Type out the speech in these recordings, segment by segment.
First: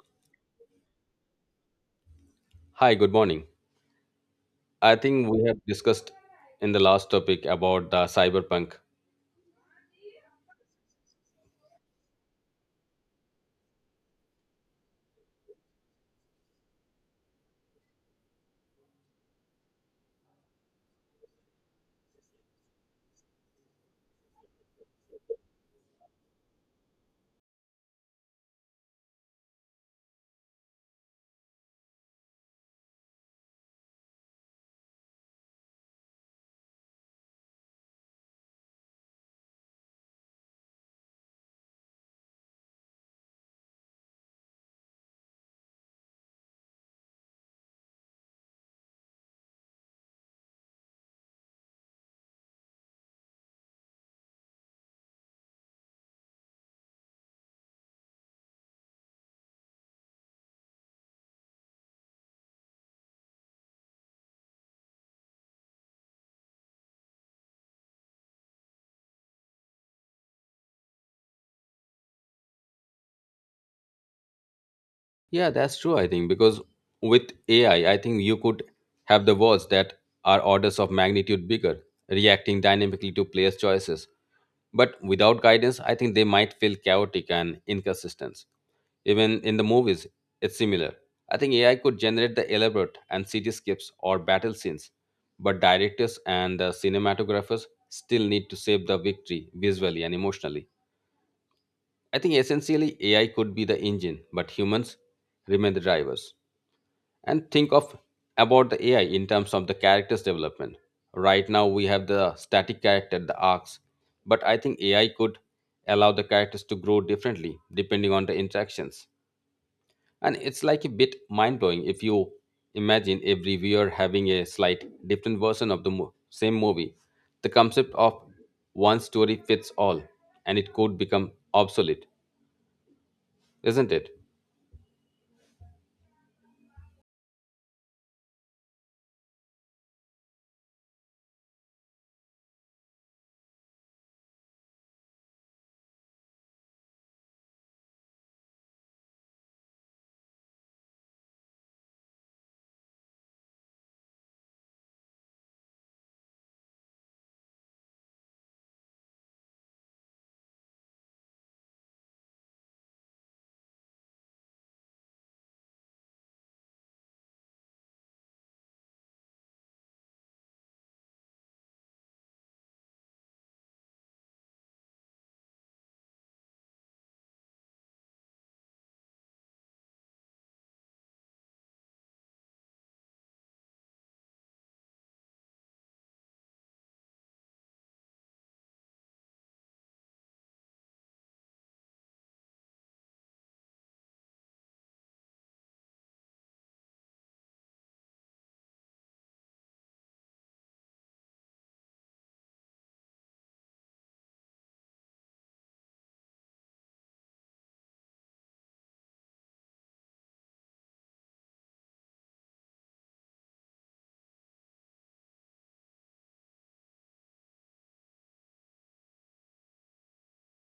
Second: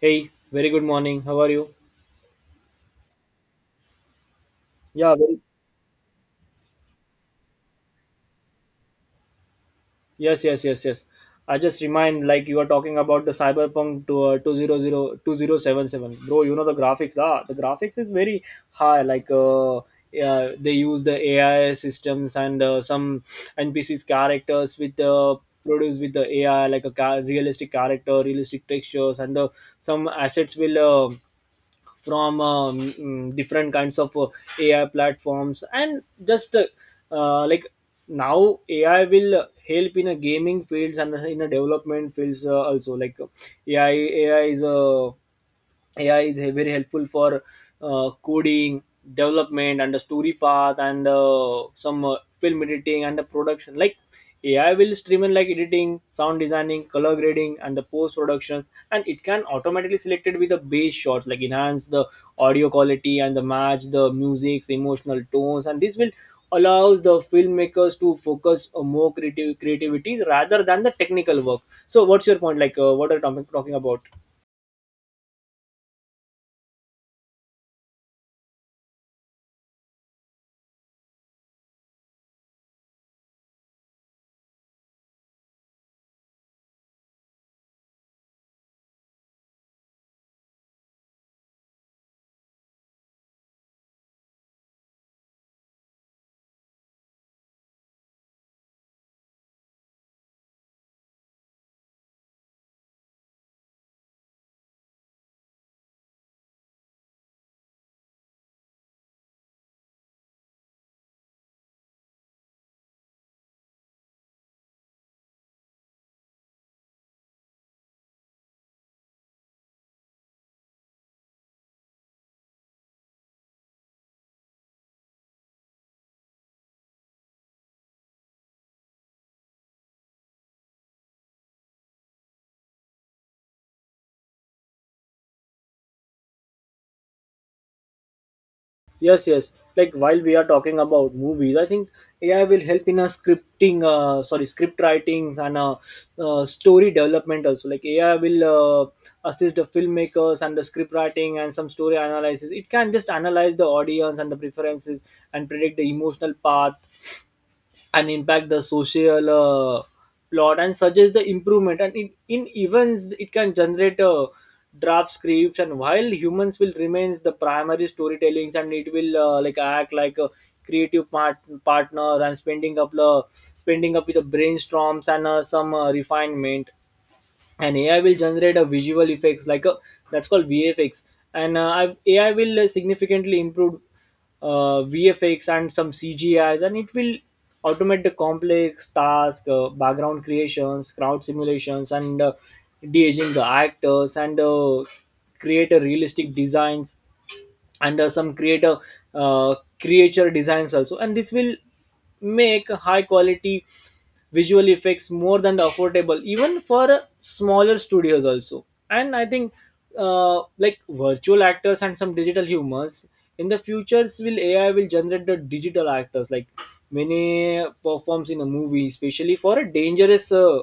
Hey, very good morning. How are you? Hi, good morning. I Yeah, think very. we have discussed in the last topic about the cyberpunk. Yes, yes, yes, yes. I just remind like you are talking about the Cyberpunk to, 200. Bro, you know the graphics. The graphics is very high. Like yeah, they use the AI systems and some NPCs characters with the produced with the AI like a realistic character, realistic textures, and some assets will. From different kinds of AI platforms and just like now AI will help in a gaming fields and in a development fields also like AI AI is a AI is very helpful for coding, development, and the story path, and some film editing and the production. Like AI will streamline like editing, sound designing, color grading, and the post productions, and it can automatically select it with the base shots, like enhance the audio quality and the match the music's emotional tones, and this will allows the filmmakers to focus on more creative creativity rather than the technical work. So, what's your point? What are you talking about? Yeah, that's true, I think, because with AI, I think you could have the worlds that are orders of magnitude bigger, reacting dynamically to players' choices. But without guidance, I think they might feel chaotic and inconsistent. Even in the movies, it's similar. I think AI could generate the elaborate and cityscapes or battle scenes, but directors and the cinematographers still need to save the victory visually and emotionally. I think essentially AI could be the engine, but humans remain the drivers. And think of about the AI in terms of the characters development. Right now we have the static character, the arcs, but I think AI could allow the characters to grow differently depending on the interactions, and it's like a bit mind blowing if you imagine every viewer having a slight different version of the same movie. The concept of one story fits all, and it could become obsolete, isn't it? Yes, yes. Like while we are talking about movies, I think AI will help in a scripting, sorry, script writings and story development also. Like AI will assist the filmmakers and the script writing and some story analysis. It can just analyze the audience and the preferences and predict the emotional path and impact the social plot and suggest the improvement. And in events, it can generate draft scripts. And while humans will remains the primary storytellings, and it will like act like a creative partner and spending up with the brainstorms and some refinement and AI will generate a visual effects like a that's called VFX, and AI will significantly improve VFX and some CGIs, and it will automate the complex task, background creations, crowd simulations, and de-aging the actors, and create a realistic designs and some creator uh, creature designs also, and this will make high quality visual effects more than the affordable even for smaller studios also. And I think like virtual actors and some digital humans in the futures will AI will generate the digital actors like many performs in a movie, especially for a dangerous uh,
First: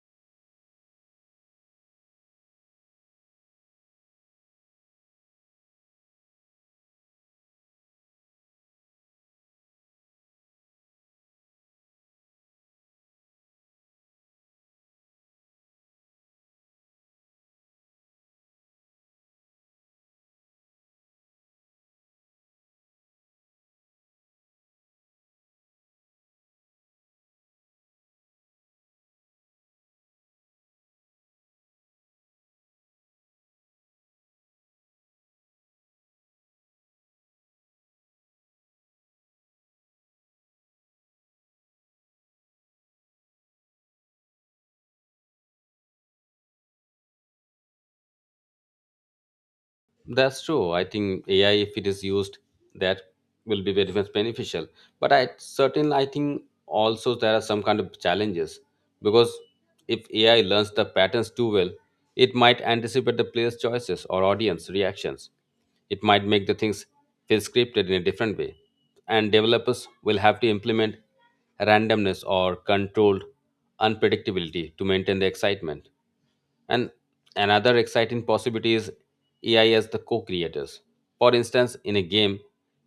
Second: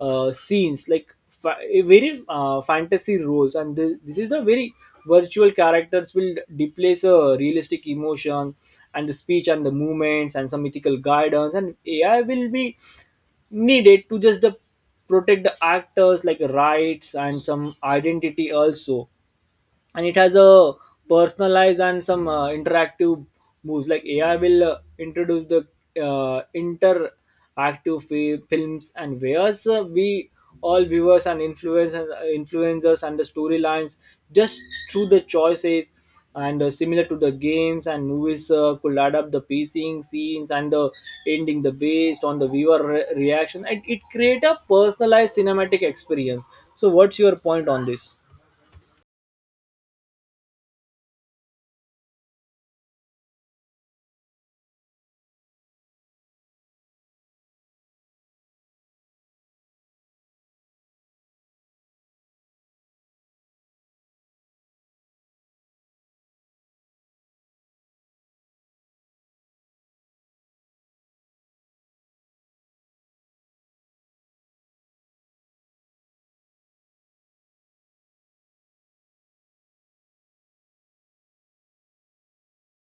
uh, scenes like very fantasy roles, and this is the very virtual characters will replace a realistic emotion and the speech and the movements and some ethical guidance, and AI will be needed to just the protect the actors like rights and some identity also. And it has a personalized and some interactive moves like AI will introduce the films, and whereas we all viewers and influencers and the storylines just through the choices, and similar to the games and movies could add up the pacing scenes and the ending the based on the reaction, and it create a personalized cinematic experience. So what's your point on this? That's true. I think AI, if it is used, that will be very much beneficial. But I think also there are some kind of challenges because if AI learns the patterns too well, it might anticipate the player's choices or audience reactions. It might make the things feel scripted in a different way, and developers will have to implement randomness or controlled unpredictability to maintain the excitement. And another exciting possibility is AI as the co creators. For instance, in a game,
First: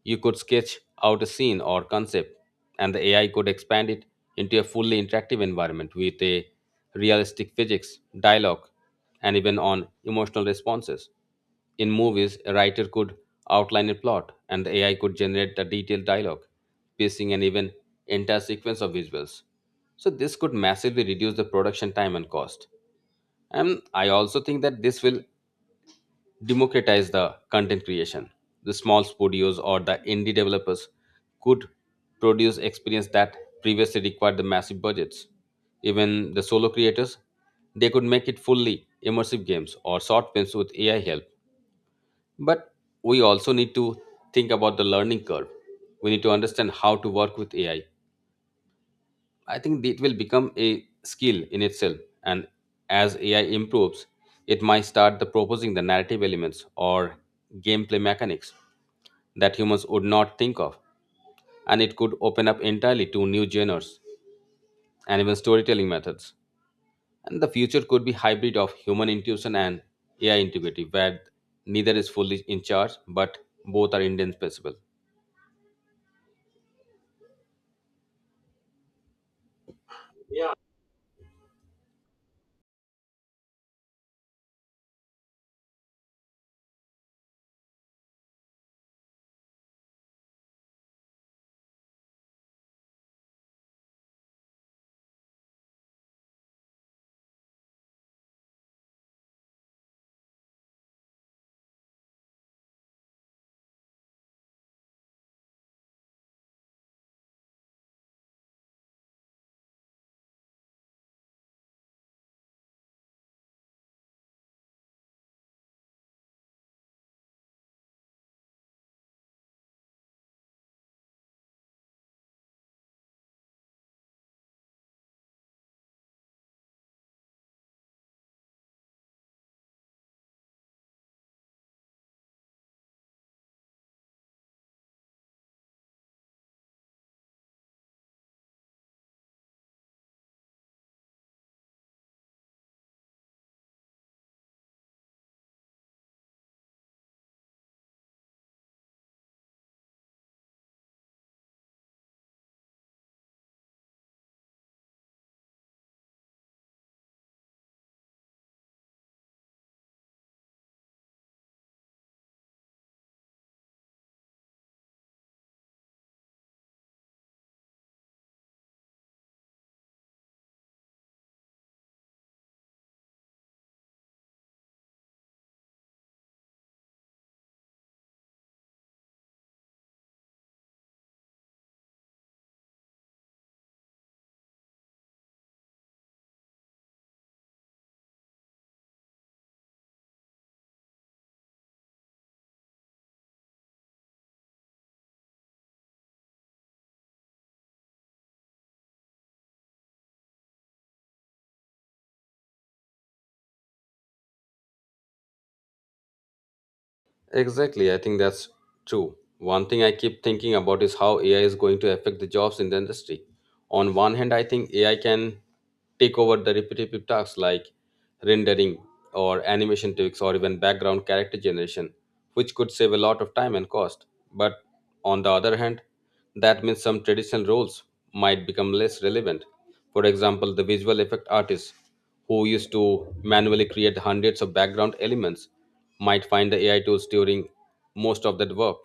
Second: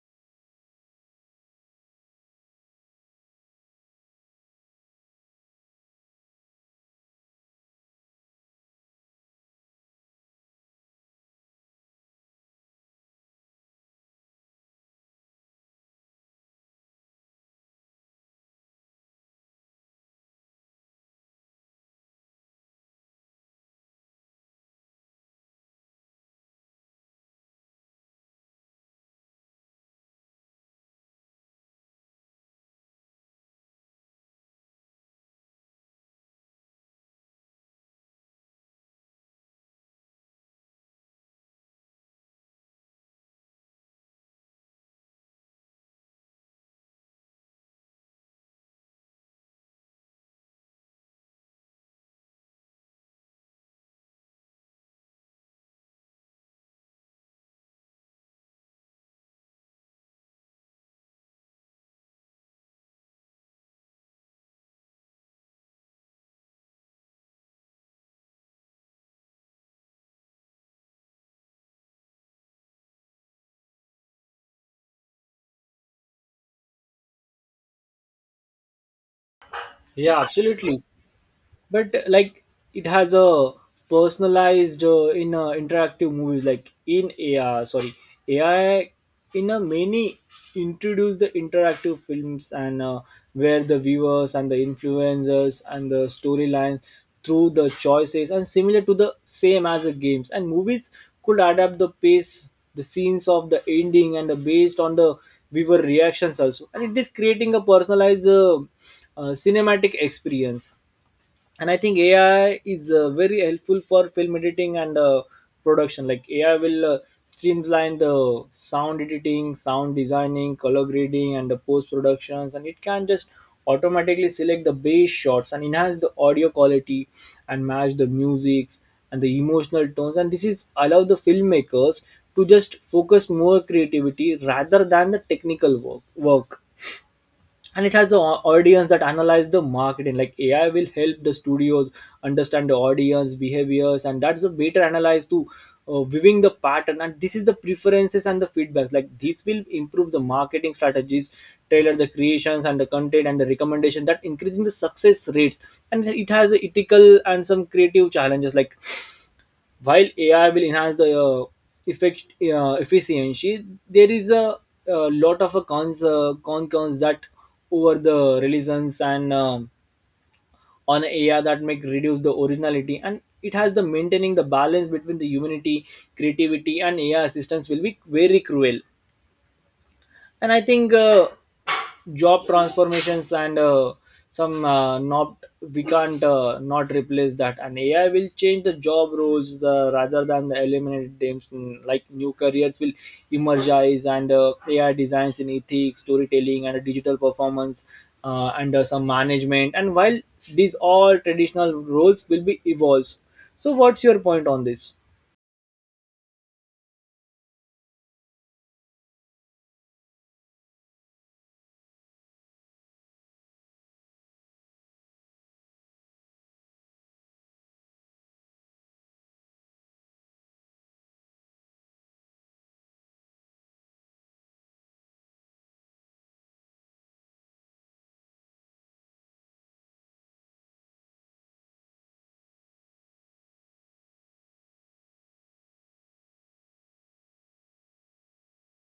you could sketch out a scene or concept, and the AI could expand it into a fully interactive environment with a realistic physics, dialogue, and even on emotional responses. In movies, a writer could outline a plot, and the AI could generate a detailed dialogue, pacing, and even entire sequence of visuals. So this could massively reduce the production time and cost. And I also think that this will democratize the content creation. The small studios or the indie developers could produce experience that previously required the massive budgets. Even the solo creators, they could make it fully immersive games or short films with AI help. But we also need to think about the learning curve. We need to understand how to work with AI. I think it will become a skill in itself. And as AI improves, it might start the proposing the narrative elements or gameplay mechanics that humans would not think of. And it could open up entirely to new genres and even storytelling methods. And the future could be hybrid of human intuition and AI integrity, where neither is fully in charge, but both are indispensable. Yeah, absolutely. But like it has a personalized in interactive movies like in AI sorry AI in a many introduce the interactive films, and where the viewers and the influencers and the storyline through the choices, and similar to the same as the games and movies, could adapt the pace the scenes of the ending and the based on the viewer reactions also, and it is creating a personalized cinematic experience. And I think AI is very helpful for film editing and production. Like AI will streamline the sound editing, sound designing, color grading, and the post productions, and it can just automatically select the bass shots and enhance the audio quality and match the musics and the emotional tones, and this is allow the filmmakers to just focus more creativity rather than the technical work work. And it has the audience that analyze the marketing. Like AI will help the studios understand the audience behaviors and that's a better analyze to viewing the pattern and this is the preferences and the feedback. Like this will improve the marketing strategies, tailor the creations and the content and the recommendation that increasing the success rates. And it has a ethical and some creative challenges. Like while AI will enhance the effect efficiency, there is a lot of a cons con cons that over the religions and on AI that make reduce the originality, and it has the maintaining the balance between the humanity, creativity, and AI assistance will be very cruel. And I think job transformations and some not we can't not replace that, and AI will change the job roles rather than the eliminate them. Mm, like new careers will emerge, and AI designs in ethics, storytelling, and digital performance and some management, and while these all traditional roles will be evolves. So what's your point on this? Exactly, I think that's true. One thing I keep thinking about is how AI is going to affect the jobs in the industry. On one hand, I think AI can take over the repetitive tasks like rendering or animation tweaks or even background character generation, which could save a lot of time and cost. But on the other hand, that means some traditional roles might become less relevant. For example, the visual effect artists who used to manually create hundreds of background elements might find the AI tools during most of that work.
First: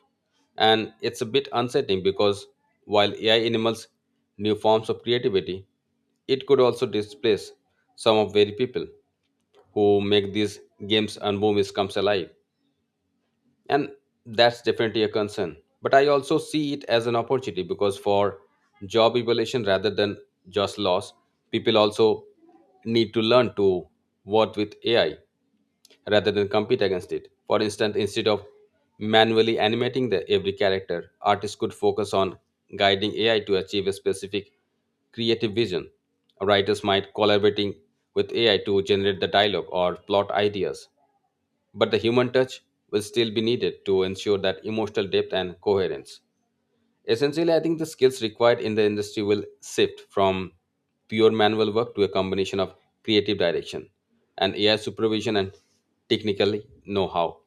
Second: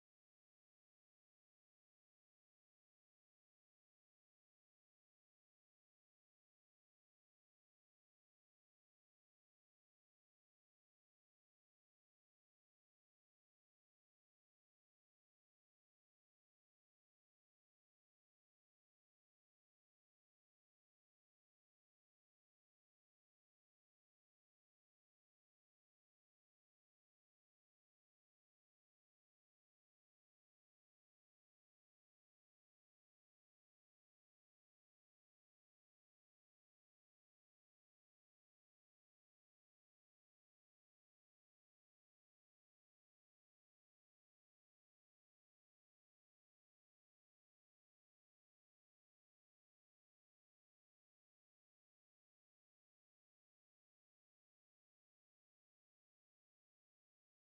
And it's a bit unsettling because while AI enables new forms of creativity, it could also displace some of very people who make these games and movies comes alive. And that's definitely a concern. But I also see it as an opportunity because for job evaluation rather than just loss, people also need to learn to work with AI rather than compete against it. For instance, instead of manually animating the every character, artists could focus on guiding AI to achieve a specific creative vision. Writers might collaborating with AI to generate the dialogue or plot ideas, but the human touch will still be needed to ensure that emotional depth and coherence. Essentially, I think the skills required in the industry will shift from pure manual work to a combination of creative direction and AI supervision and technical know-how.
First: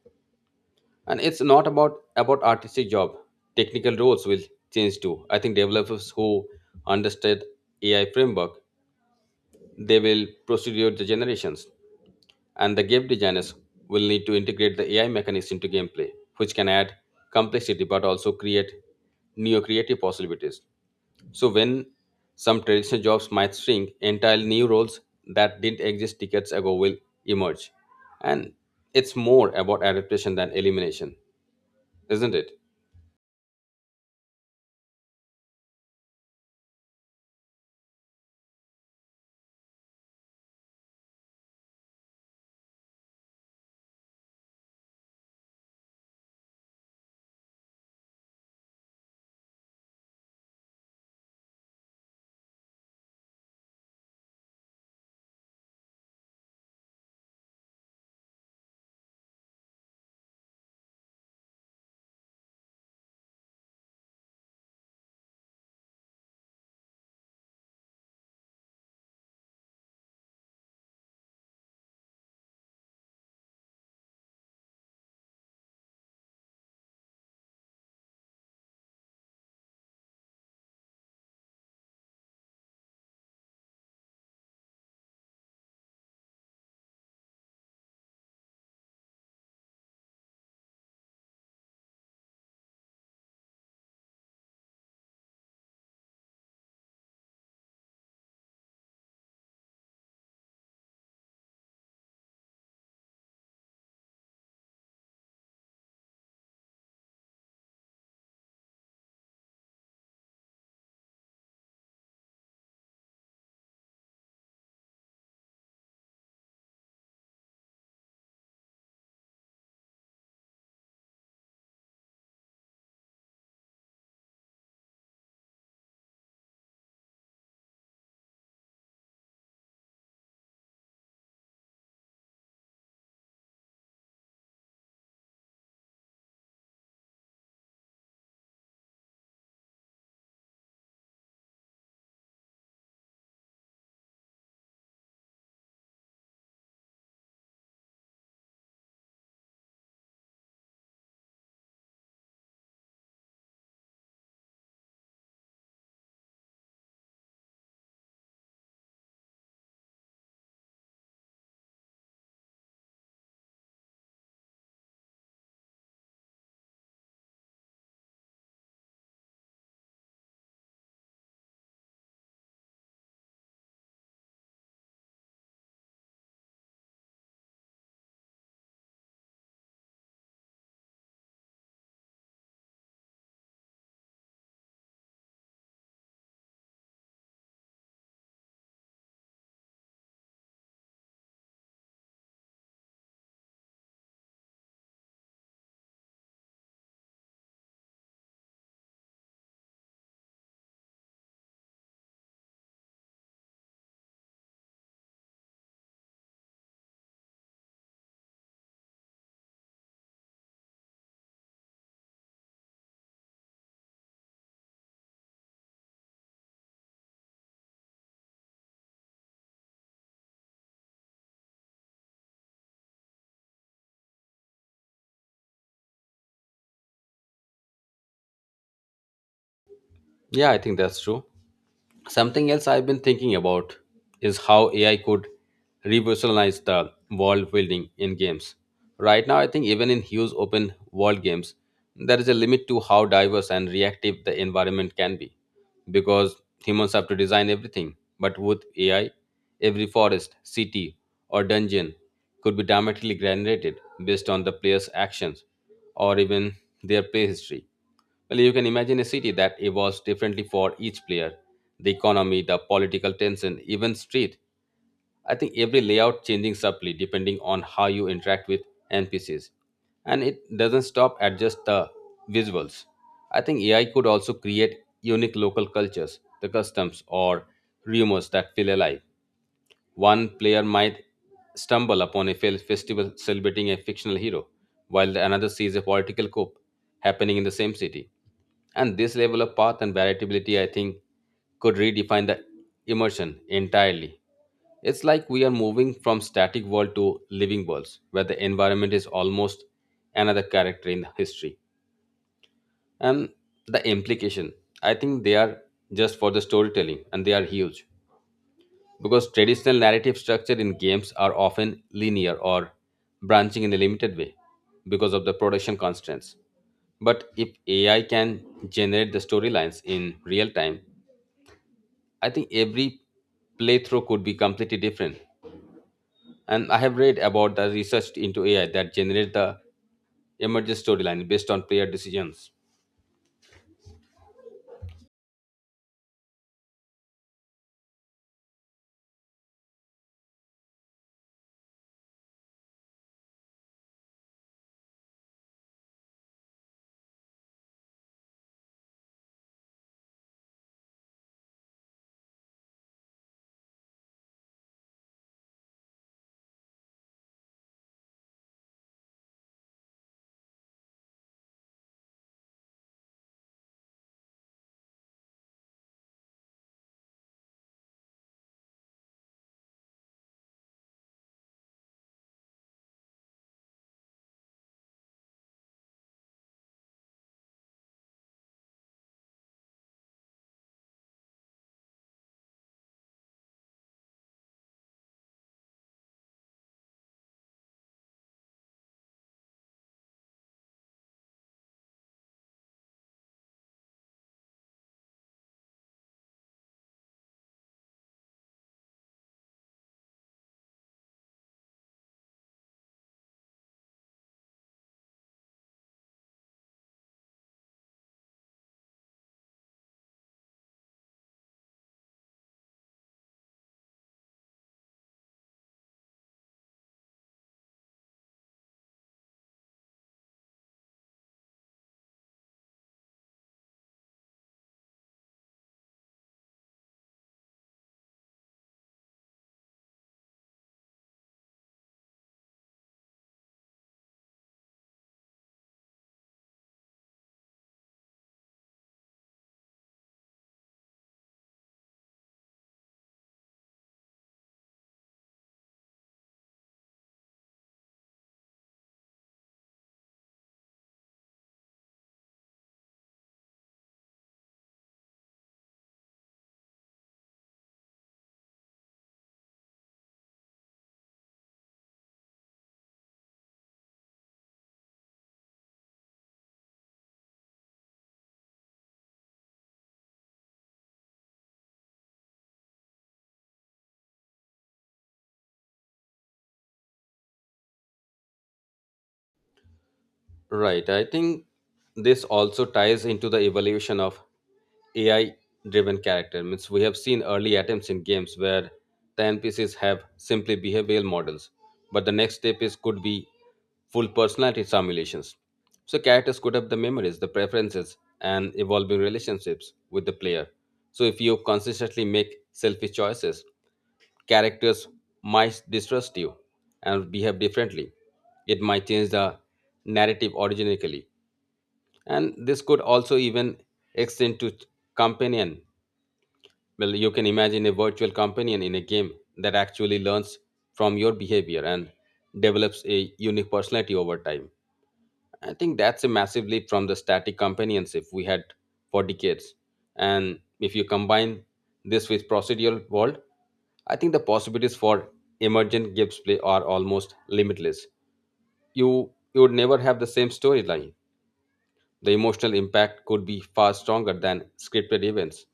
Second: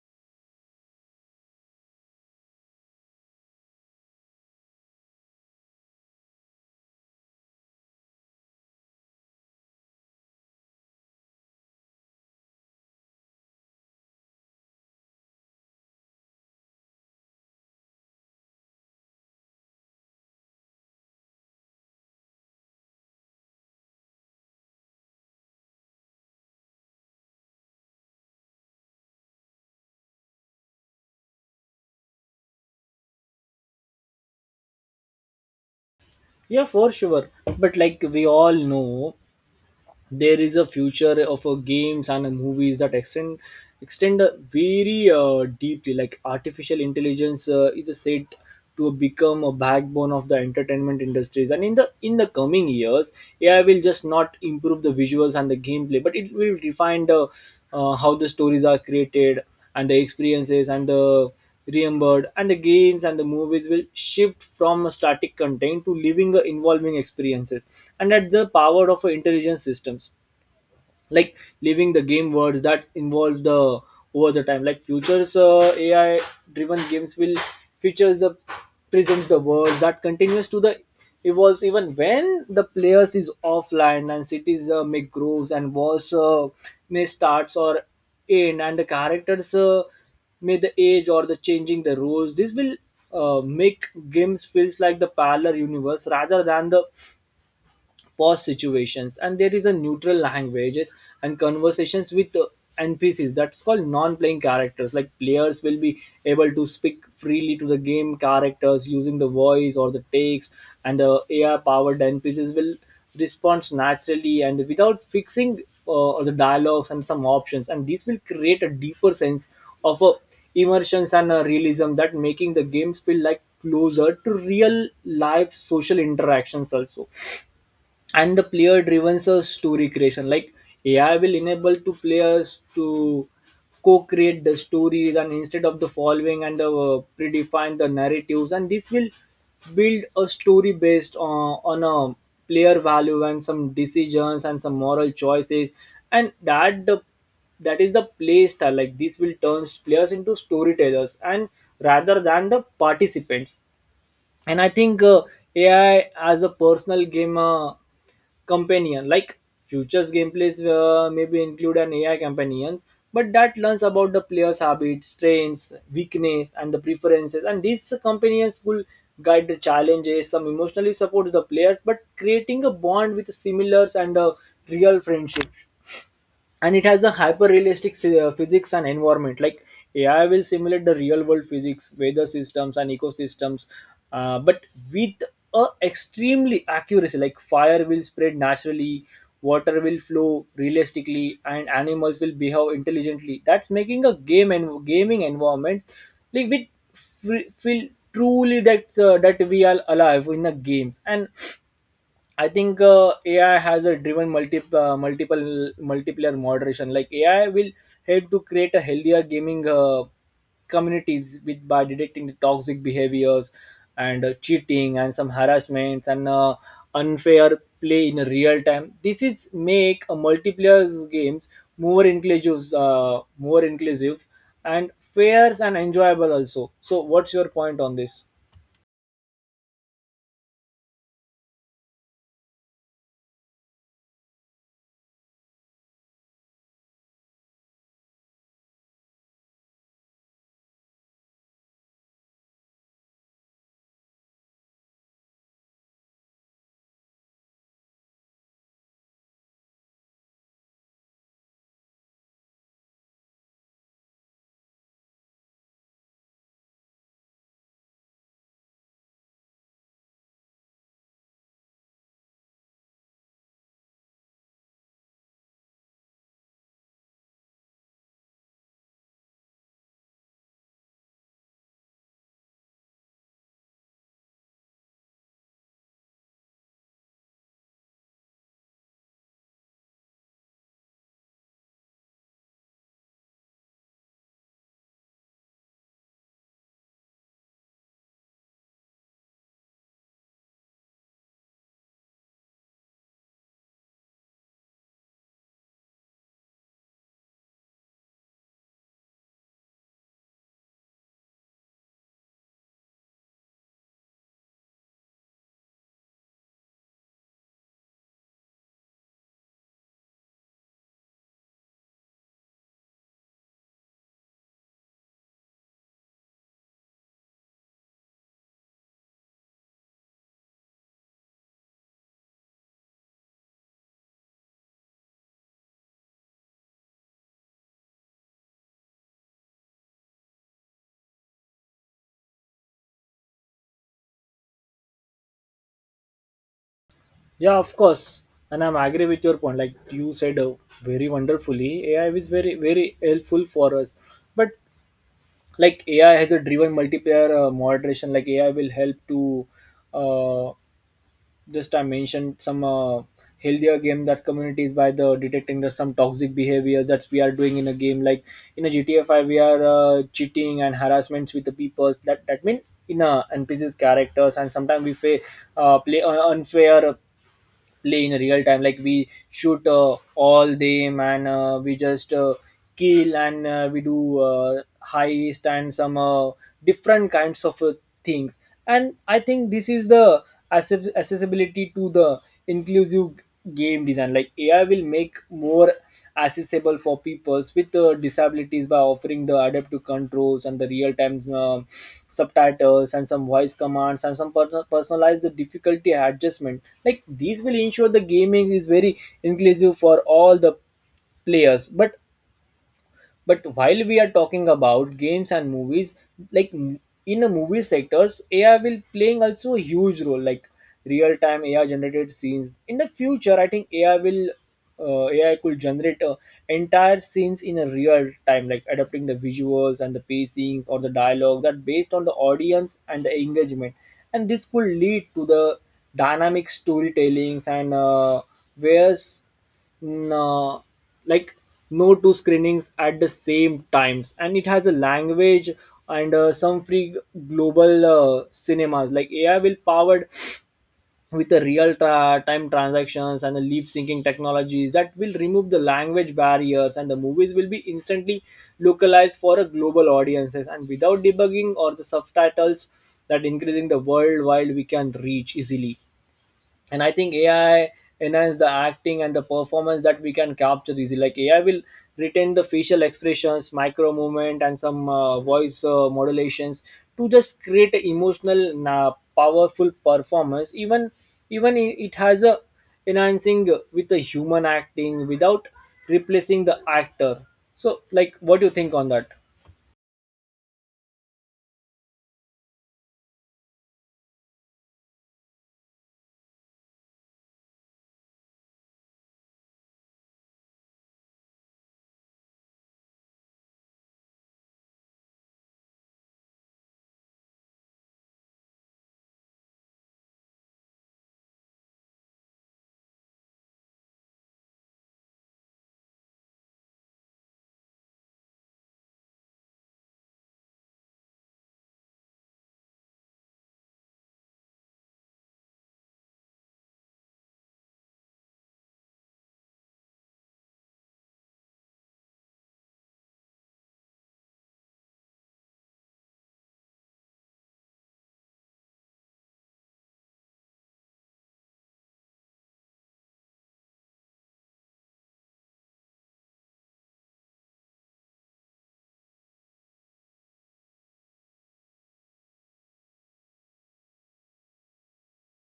And it's not about artistic job. Technical roles will change too. I think developers who understand AI framework, they will procedure the generations. And the game designers will need to integrate the AI mechanics into gameplay, which can add complexity but also create new creative possibilities. So when some traditional jobs might shrink, entirely new roles that didn't exist decades ago will emerge. And it's more about adaptation than elimination, isn't it? Yeah, for sure. But like we all know there is a future of games and movies that extend very deeply. Like artificial intelligence is said to become a backbone of the entertainment industries, and in the coming years AI will just not improve the visuals and the gameplay, but it will define the how the stories are created and the experiences and the remembered, and the games and the movies will shift from a static content to living, involving experiences. And that's the power of intelligent systems like leaving the game words that involve the over the time. Like futures AI driven games will features the presents the words that continues to the evolves even when the players is offline, and cities make grooves and wars may starts or end, and the characters may the age or the changing the rules. This will make games feels like the parallel universe rather than the pause situations, and there is a neutral languages and conversations with NPCs. That's called non-playing characters. Like players will be able to speak freely to the game characters using the voice or the text, and the AI-powered NPCs will respond naturally and without fixing the dialogues and some options. And this will create a deeper sense of a immersions and realism that making the games feel like closer to real life social interactions also. And the player driven serves story creation. Like AI will enable to players to co-create the stories, and instead of the following and the predefined the narratives, and this will build a story based on a player value and some decisions and some moral choices, and that is the play style. Like this will turn players into storytellers and rather than the participants. And I think AI as a personal game companion. Like futures gameplays maybe include an AI companions but that learns about the player's habits, strengths, weakness, and the preferences, and these companions will guide the challenges, some emotionally support the players, but creating a bond with similars and a real friendship. And it has a hyper realistic physics and environment. Like AI will simulate the real world physics, weather systems, and ecosystems, but with a extremely accuracy. Like fire will spread naturally, water will flow realistically, and animals will behave intelligently, that's making a game and gaming environment like with feel truly that that we are alive in the games. And I think AI has a driven multi- multiple multiplayer moderation. Like AI will help to create a healthier gaming communities with by detecting the toxic behaviors and cheating and some harassments and unfair play in real time. This is make a multiplayer games more inclusive, and fair and enjoyable also. So, what's your point on this? Yeah, I think that's true. Something else I've been thinking about is how AI could revolutionize the world building in games. Right now, I think even in huge open world games, there is a limit to how diverse and reactive the environment can be because humans have to design everything. But with AI, every forest, city, or dungeon could be dramatically generated based on the player's actions or even their play history. Well, you can imagine a city that evolves differently for each player, the economy, the political tension, even street. I think every layout changing subtly depending on how you interact with NPCs. And it doesn't stop at just the visuals. I think AI could also create unique local cultures, the customs or rumors that feel alive. One player might stumble upon a festival celebrating a fictional hero, while another sees a political coup happening in the same city. And this level of path and variability, I think, could redefine the immersion entirely. It's like we are moving from static world to living worlds, where the environment is almost another character in history. And the implication, I think they are just for the storytelling, and they are huge because traditional narrative structure in games are often linear or branching in a limited way because of the production constraints. But if AI can generate the storylines in real time, I think every playthrough could be completely different. And I have read about the research into AI that generate the emergent storyline based on player decisions. Yeah, of course. And I'm agree with your point. Like you said very wonderfully, AI is very, very helpful for us. But like AI has a driven multiplier moderation, like AI will help to uh, just I mentioned some healthier game that communities by the detecting the some toxic behaviors that we are doing in a game. Like in a GTA 5, we are cheating and harassments with the people. That that mean in a NPC's characters, and sometimes we play unfair play in real time. Like we shoot all them, and we just kill, and we do heist and some different kinds of things. And I think this is the accessibility to the inclusive game design. Like AI will make more accessible for peoples with disabilities by offering the adaptive controls and the real-time subtitles and some voice commands and some personalized the difficulty adjustment. Like these will ensure the gaming is very inclusive for all the players, but while we are talking about games and movies, like m- in the movie sectors AI will playing also a huge role. Like real time AI generated scenes in the future, I think AI will AI could generate entire scenes in a real time, like adapting the visuals and the pacings or the dialogue that based on the audience and the engagement. And this could lead to the dynamic storytellings and where's no, like no two screenings at the same times, and it has a language and some free global cinemas. Like AI will powered with the time transactions and the lip syncing technologies that will remove the language barriers, and the movies will be instantly localized for a global audiences and without debugging or the subtitles, that increasing the worldwide we can reach easily. And I think AI enhance the acting and the performance that we can capture easily. Like AI will retain the facial expressions, micro movement, and some voice modulations to just create a emotional na powerful performance. Even it has a enhancing with the human acting without replacing the actor. So like what do you think on that? Right. I think this also ties into the evolution of AI driven character. Means we have seen early attempts in games where the NPCs have simply behavioral models, but the next step is could be full personality simulations. So characters could have the memories, the preferences, and evolving relationships with the player. So if you consistently make selfish choices, characters might distrust you and behave differently. It might change the narrative originally, and this could also even extend to companion. Well, you can imagine a virtual companion in a game that actually learns from your behavior and develops a unique personality over time. I think that's a massive leap from the static companionship we had for decades. And if you combine this with procedural world, I think the possibilities for emergent gameplay are almost limitless. You would never have the same storyline. The emotional impact could be far stronger than scripted events.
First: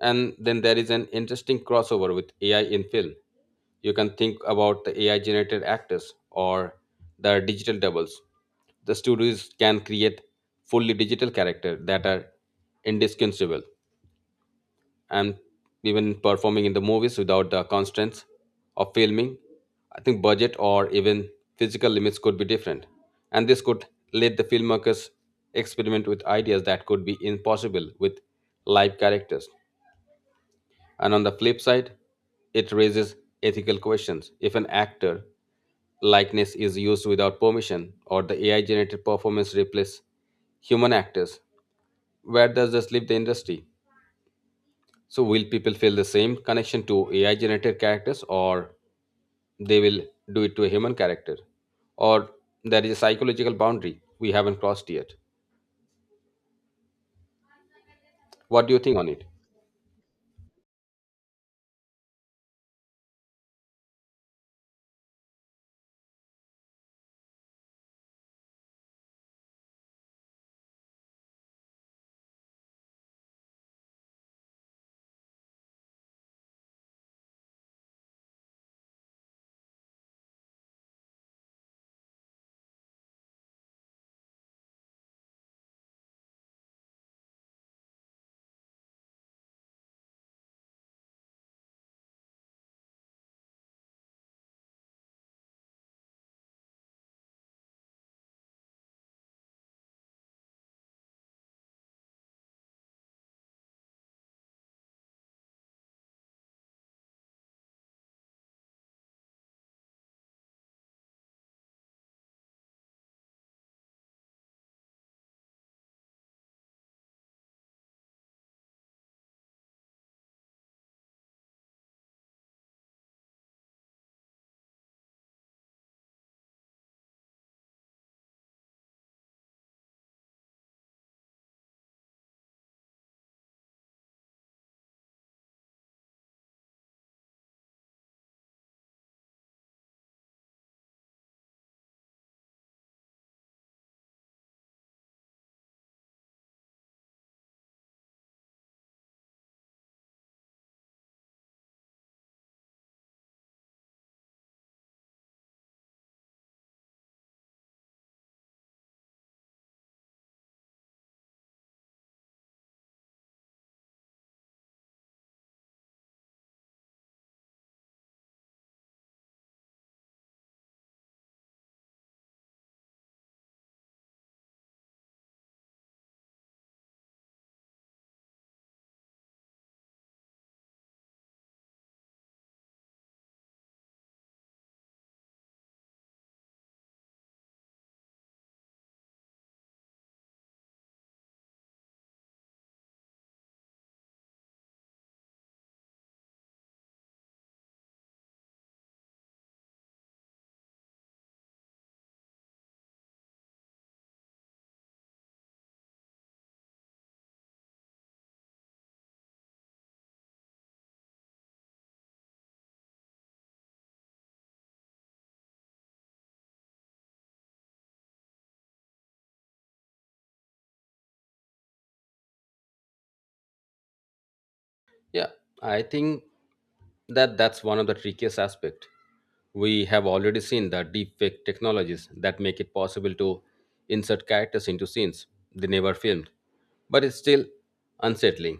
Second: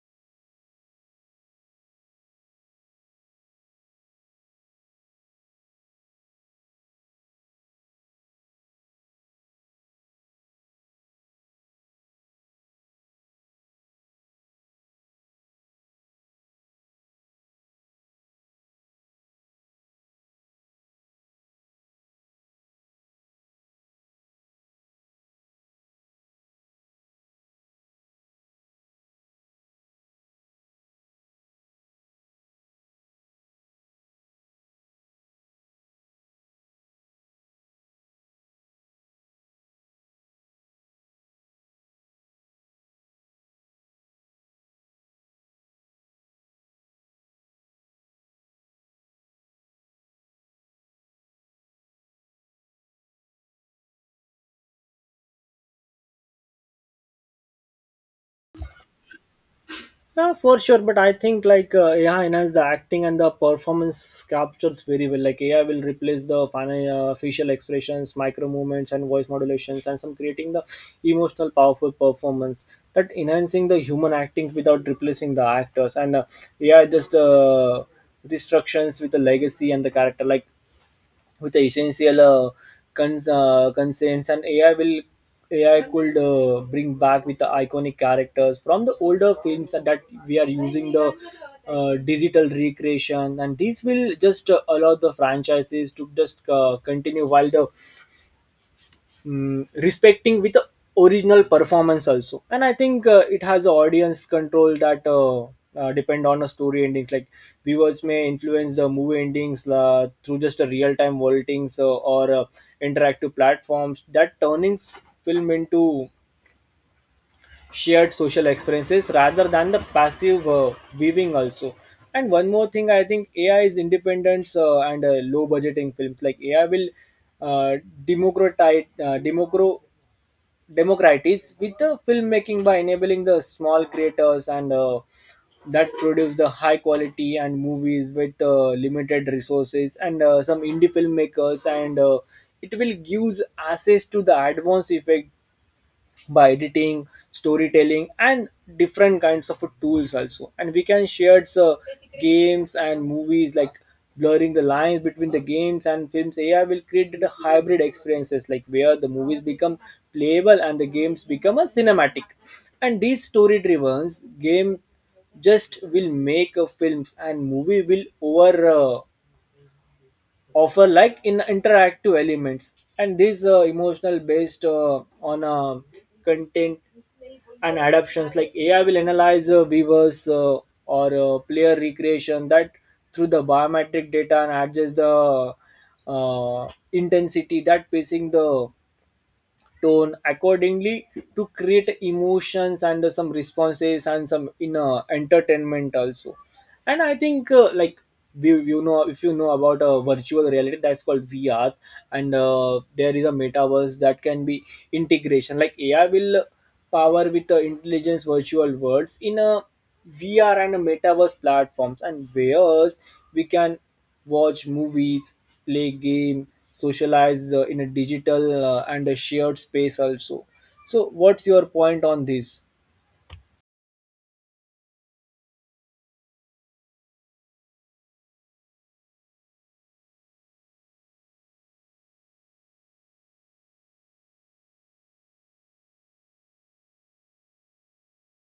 And then there is an interesting crossover with AI in film. You can think about the AI generated actors or the digital doubles. The studios can create fully digital characters that are indistinguishable and even performing in the movies without the constraints of filming. I think budget or even physical limits could be different. And this could let the filmmakers experiment with ideas that could be impossible with live characters. And on the flip side, it raises ethical questions. If an actor likeness is used without permission or the AI generated performance replace human actors, where does this leave the industry? So will people feel the same connection to AI generated characters or they will do it to a human character? Or there is a psychological boundary we haven't crossed yet. What do you think on it? Yeah, for sure. But I think like AI enhance the acting and the performance captures very well. Like AI will replace the facial expressions, micro movements, and voice modulations, and some creating the emotional, powerful performance that enhancing the human acting without replacing the actors. And AI just restrictions with the legacy and the character. Like with the essential constraints, and AI could bring back with the iconic characters from the older films that we are using the digital recreation. And this will just allow the franchises to just continue while the respecting with the original performance also. And I think it has a audience control that depend on a story endings. Like viewers may influence the movie endings through just a real time voltings or interactive platforms that turnings film into shared social experiences rather than the passive viewing also. And one more thing, I think AI is independence and low budgeting films. Like AI will uh, democratize uh, democro democratize with the filmmaking by enabling the small creators and that produce the high quality and movies with limited resources and some indie filmmakers, and it will gives access to the advanced effect by editing, storytelling, and different kinds of tools also. And we can share games and movies, like blurring the lines between the games and films. AI will create the hybrid experiences, like where the movies become playable and the games become a cinematic. And these story-driven game just will make a films and movie will over. Offer like in interactive elements and these emotional based on content and adaptations. Like AI will analyze viewers or player recreation that through the biometric data and adjust the intensity that pacing the tone accordingly to create emotions and some responses and some inner entertainment also. And I think like we, you know if you know about a virtual reality, that's called VR. And there is a metaverse that can be integration. Like AI will power with the intelligence virtual worlds in a VR and a metaverse platforms, and whereas we can watch movies, play game, socialize in a digital and a shared space also. So what's your point on this? Yeah, I think that's one of the trickiest aspect. We have already seen the deepfake technologies that make it possible to insert characters into scenes they never filmed, but it's still unsettling.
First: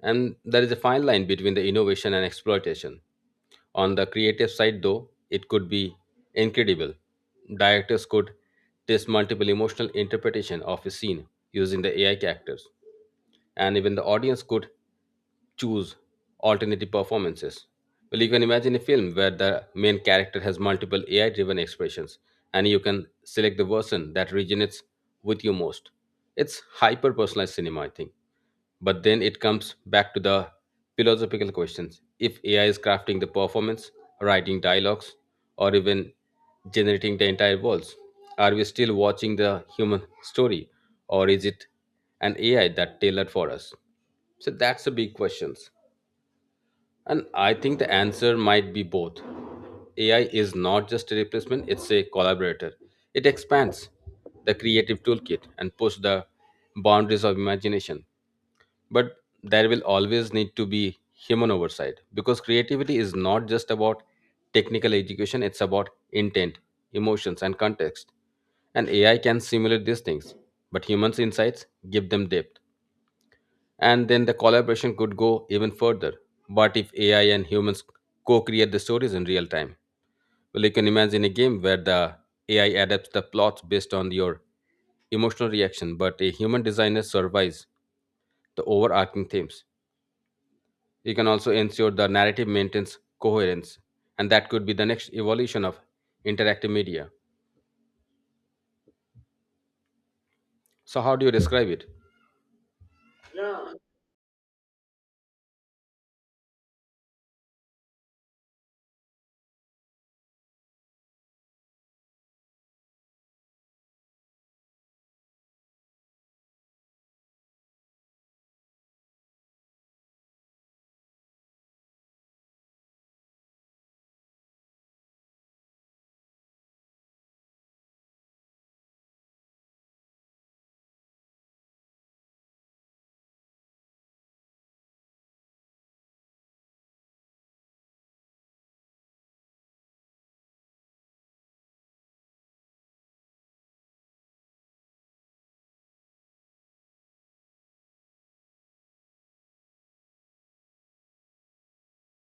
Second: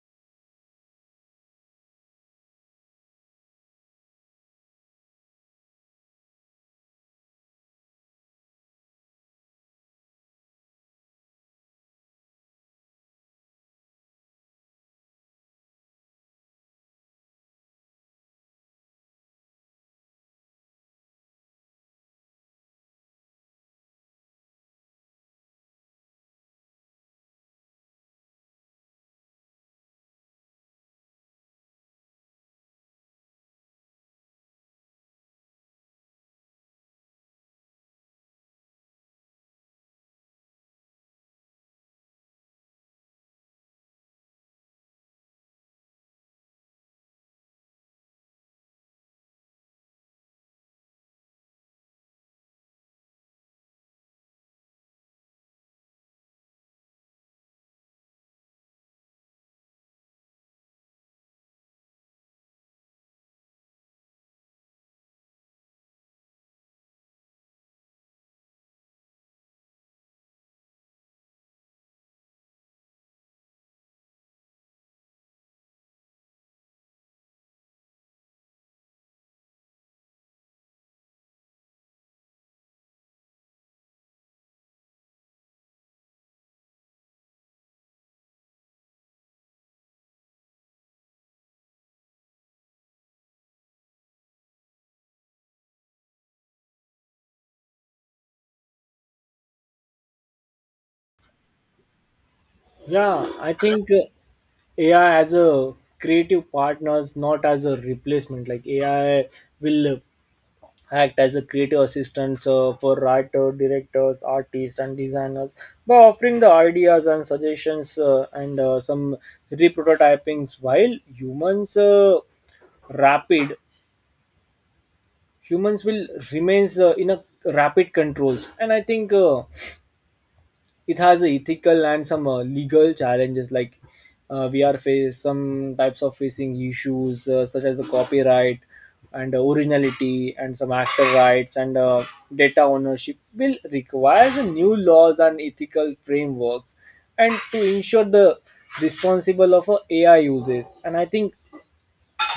And there is a fine line between the innovation and exploitation. On the creative side, though, it could be incredible. Directors could test multiple emotional interpretation of a scene using the AI characters and even the audience could choose alternative performances. Well, you can imagine a film where the main character has multiple AI driven expressions and you can select the version that resonates with you most. It's hyper personalized cinema, I think. But then it comes back to the philosophical questions. If AI is crafting the performance, writing dialogues, or even generating the entire worlds, are we still watching the human story or is it an AI that tailored for us? So that's the big questions. And I think the answer might be both. AI is not just a replacement, it's a collaborator. It expands the creative toolkit and pushes the boundaries of imagination, but there will always need to be human oversight because creativity is not just about technical education. It's about intent, emotions, and context. And AI can simulate these things, but humans insights give them depth. And then the collaboration could go even further. But if AI and humans co-create the stories in real time, well, you can imagine a game where the AI adapts the plots based on your emotional reaction, but a human designer surveys the overarching themes. You can also ensure the narrative maintains coherence, and that could be the next evolution of interactive media. So, how do you describe it? Yeah, I think AI as a creative partners, not as a replacement. Like AI will act as a creative assistants for writers, directors, artists, and designers by offering the ideas and suggestions and some reprototypings. While rapid humans will remains in a rapid controls, and I think. It has a ethical and some legal challenges. Like we are face some types of facing issues such as the copyright and originality and some actor rights and data ownership will require the new laws and ethical frameworks and to ensure the responsible of AI uses. And I think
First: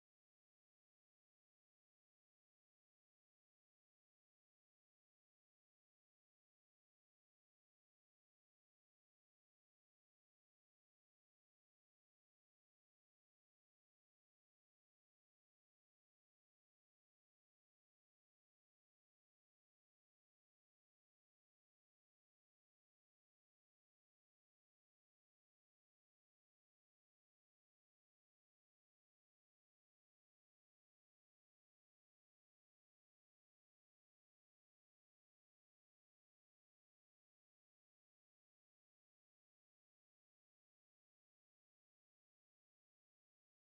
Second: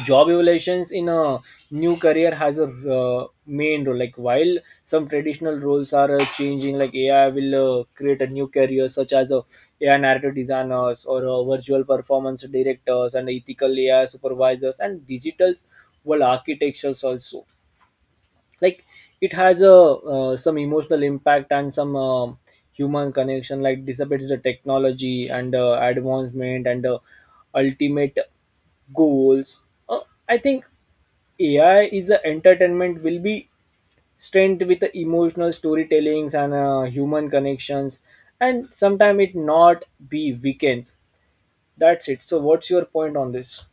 job evaluations in a new career has a main role. Like while some traditional roles are changing, like AI will create a new career such as AI narrative designers or virtual performance directors and ethical AI supervisors and digitals well architectures also. Like it has a some emotional impact and some human connection, like dissipates the technology and advancement and ultimate goals. uh, I think AI is the entertainment will be strength with the emotional storytellings and human connections, and sometimes it not be weekends. That's it. So what's your point on this?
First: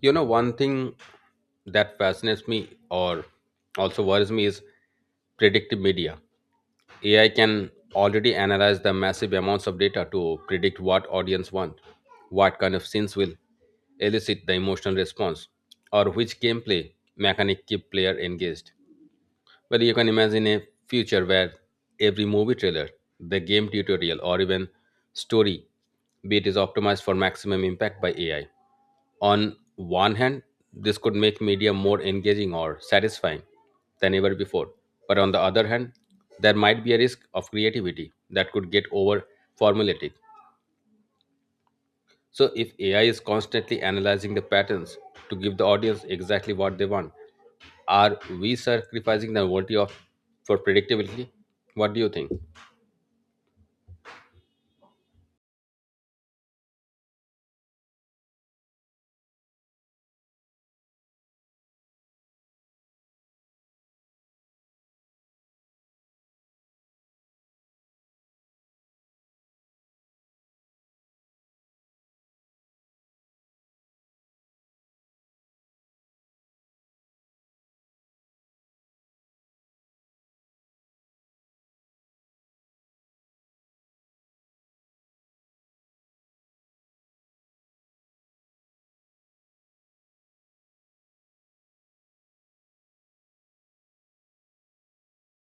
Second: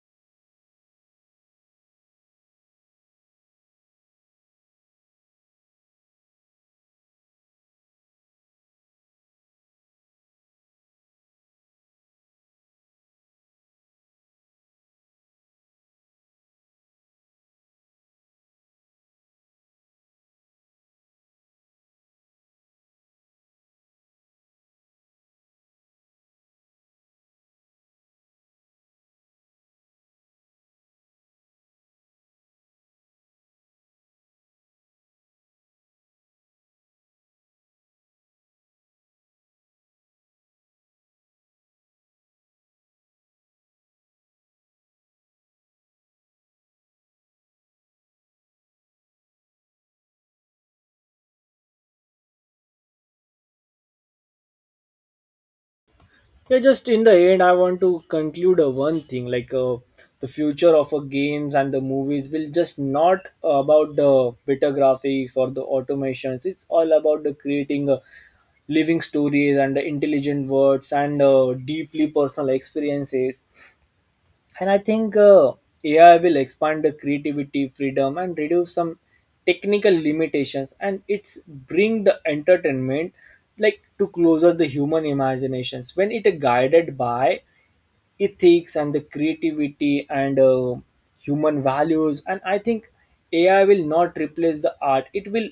You know, one thing that fascinates me or also worries me is predictive media. AI can already analyze the massive amounts of data to predict what audience want, what kind of scenes will elicit the emotional response, or which gameplay mechanic keep player engaged. Well, you can imagine a future where every movie trailer, the game tutorial, or even story beat is optimized for maximum impact by AI. On one hand, this could make media more engaging or satisfying than ever before. But on the other hand, there might be a risk of creativity that could get over formulaic. So, if AI is constantly analyzing the patterns to give the audience exactly what they want, are we sacrificing the novelty of for predictability? What do you think? Yeah, just in the end, I want to conclude one thing, like the future of games and the movies will just not about the better graphics or the automations. It's all about the creating living stories and the intelligent words and deeply personal experiences. And I think AI will expand the creativity freedom and reduce some technical limitations, and it's bring the entertainment like to closer the human imaginations when it guided by ethics and the creativity and human values. And I think AI will not replace the art, it will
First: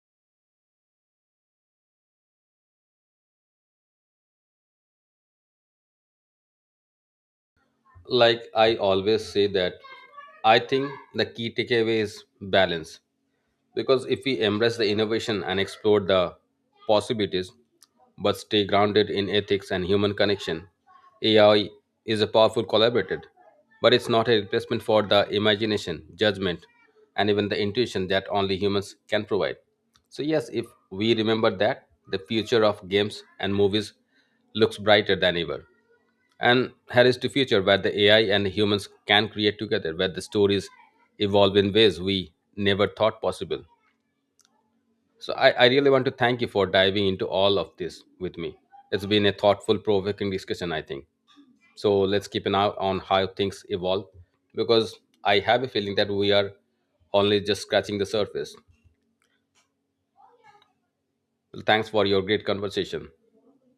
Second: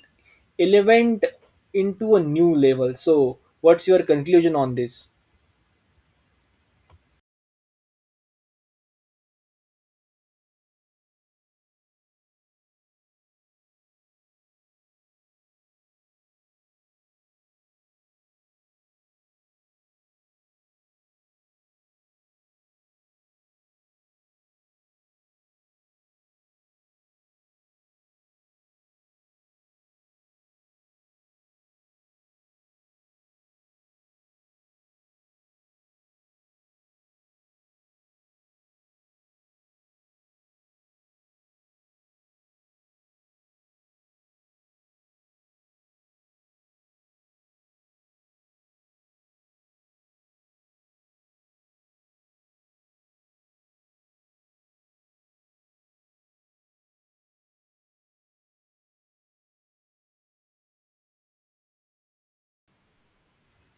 elevate into a new level. So what's your conclusion on this? Like I always say that I think the key takeaway is balance. Because if we embrace the innovation and explore the possibilities, but stay grounded in ethics and human connection, AI is a powerful collaborator, but it's not a replacement for the imagination, judgment, and even the intuition that only humans can provide. So, yes, if we remember that, the future of games and movies looks brighter than ever. And here is the future where the AI and humans can create together, where the stories evolve in ways we never thought possible. So I really want to thank you for diving into all of this with me. It's been a thoughtful, provoking discussion, I think. So let's keep an eye on how things evolve because I have a feeling that we are only just scratching the surface. Well, thanks for your great conversation.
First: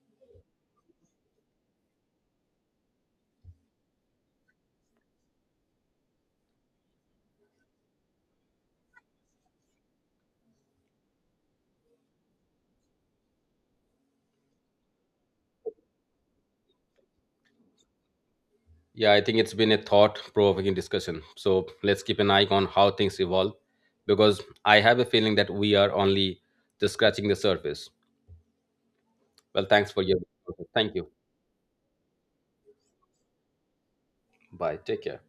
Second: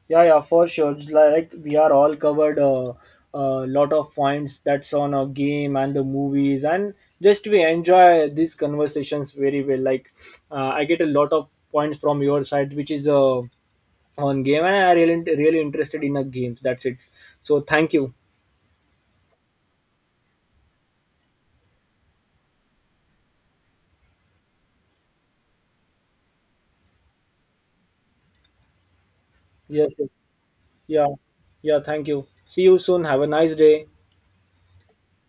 Yeah, yeah, for sure. It's like we are all covered a uh, lot of points that's on a game and the movies, and just we enjoy these conversations very well. Like I get a lot of points from your side, which is on game, and I really really interested in the games. That's it. So thank you. Yeah, I think it's been a thought provoking discussion. So let's keep an eye on how things evolve because I have a feeling that we are only just scratching the surface. Well, thanks Yes, for yes. your. Thank Yeah. you. Yeah, thank you. See you soon. Have a nice day. Bye. Take care.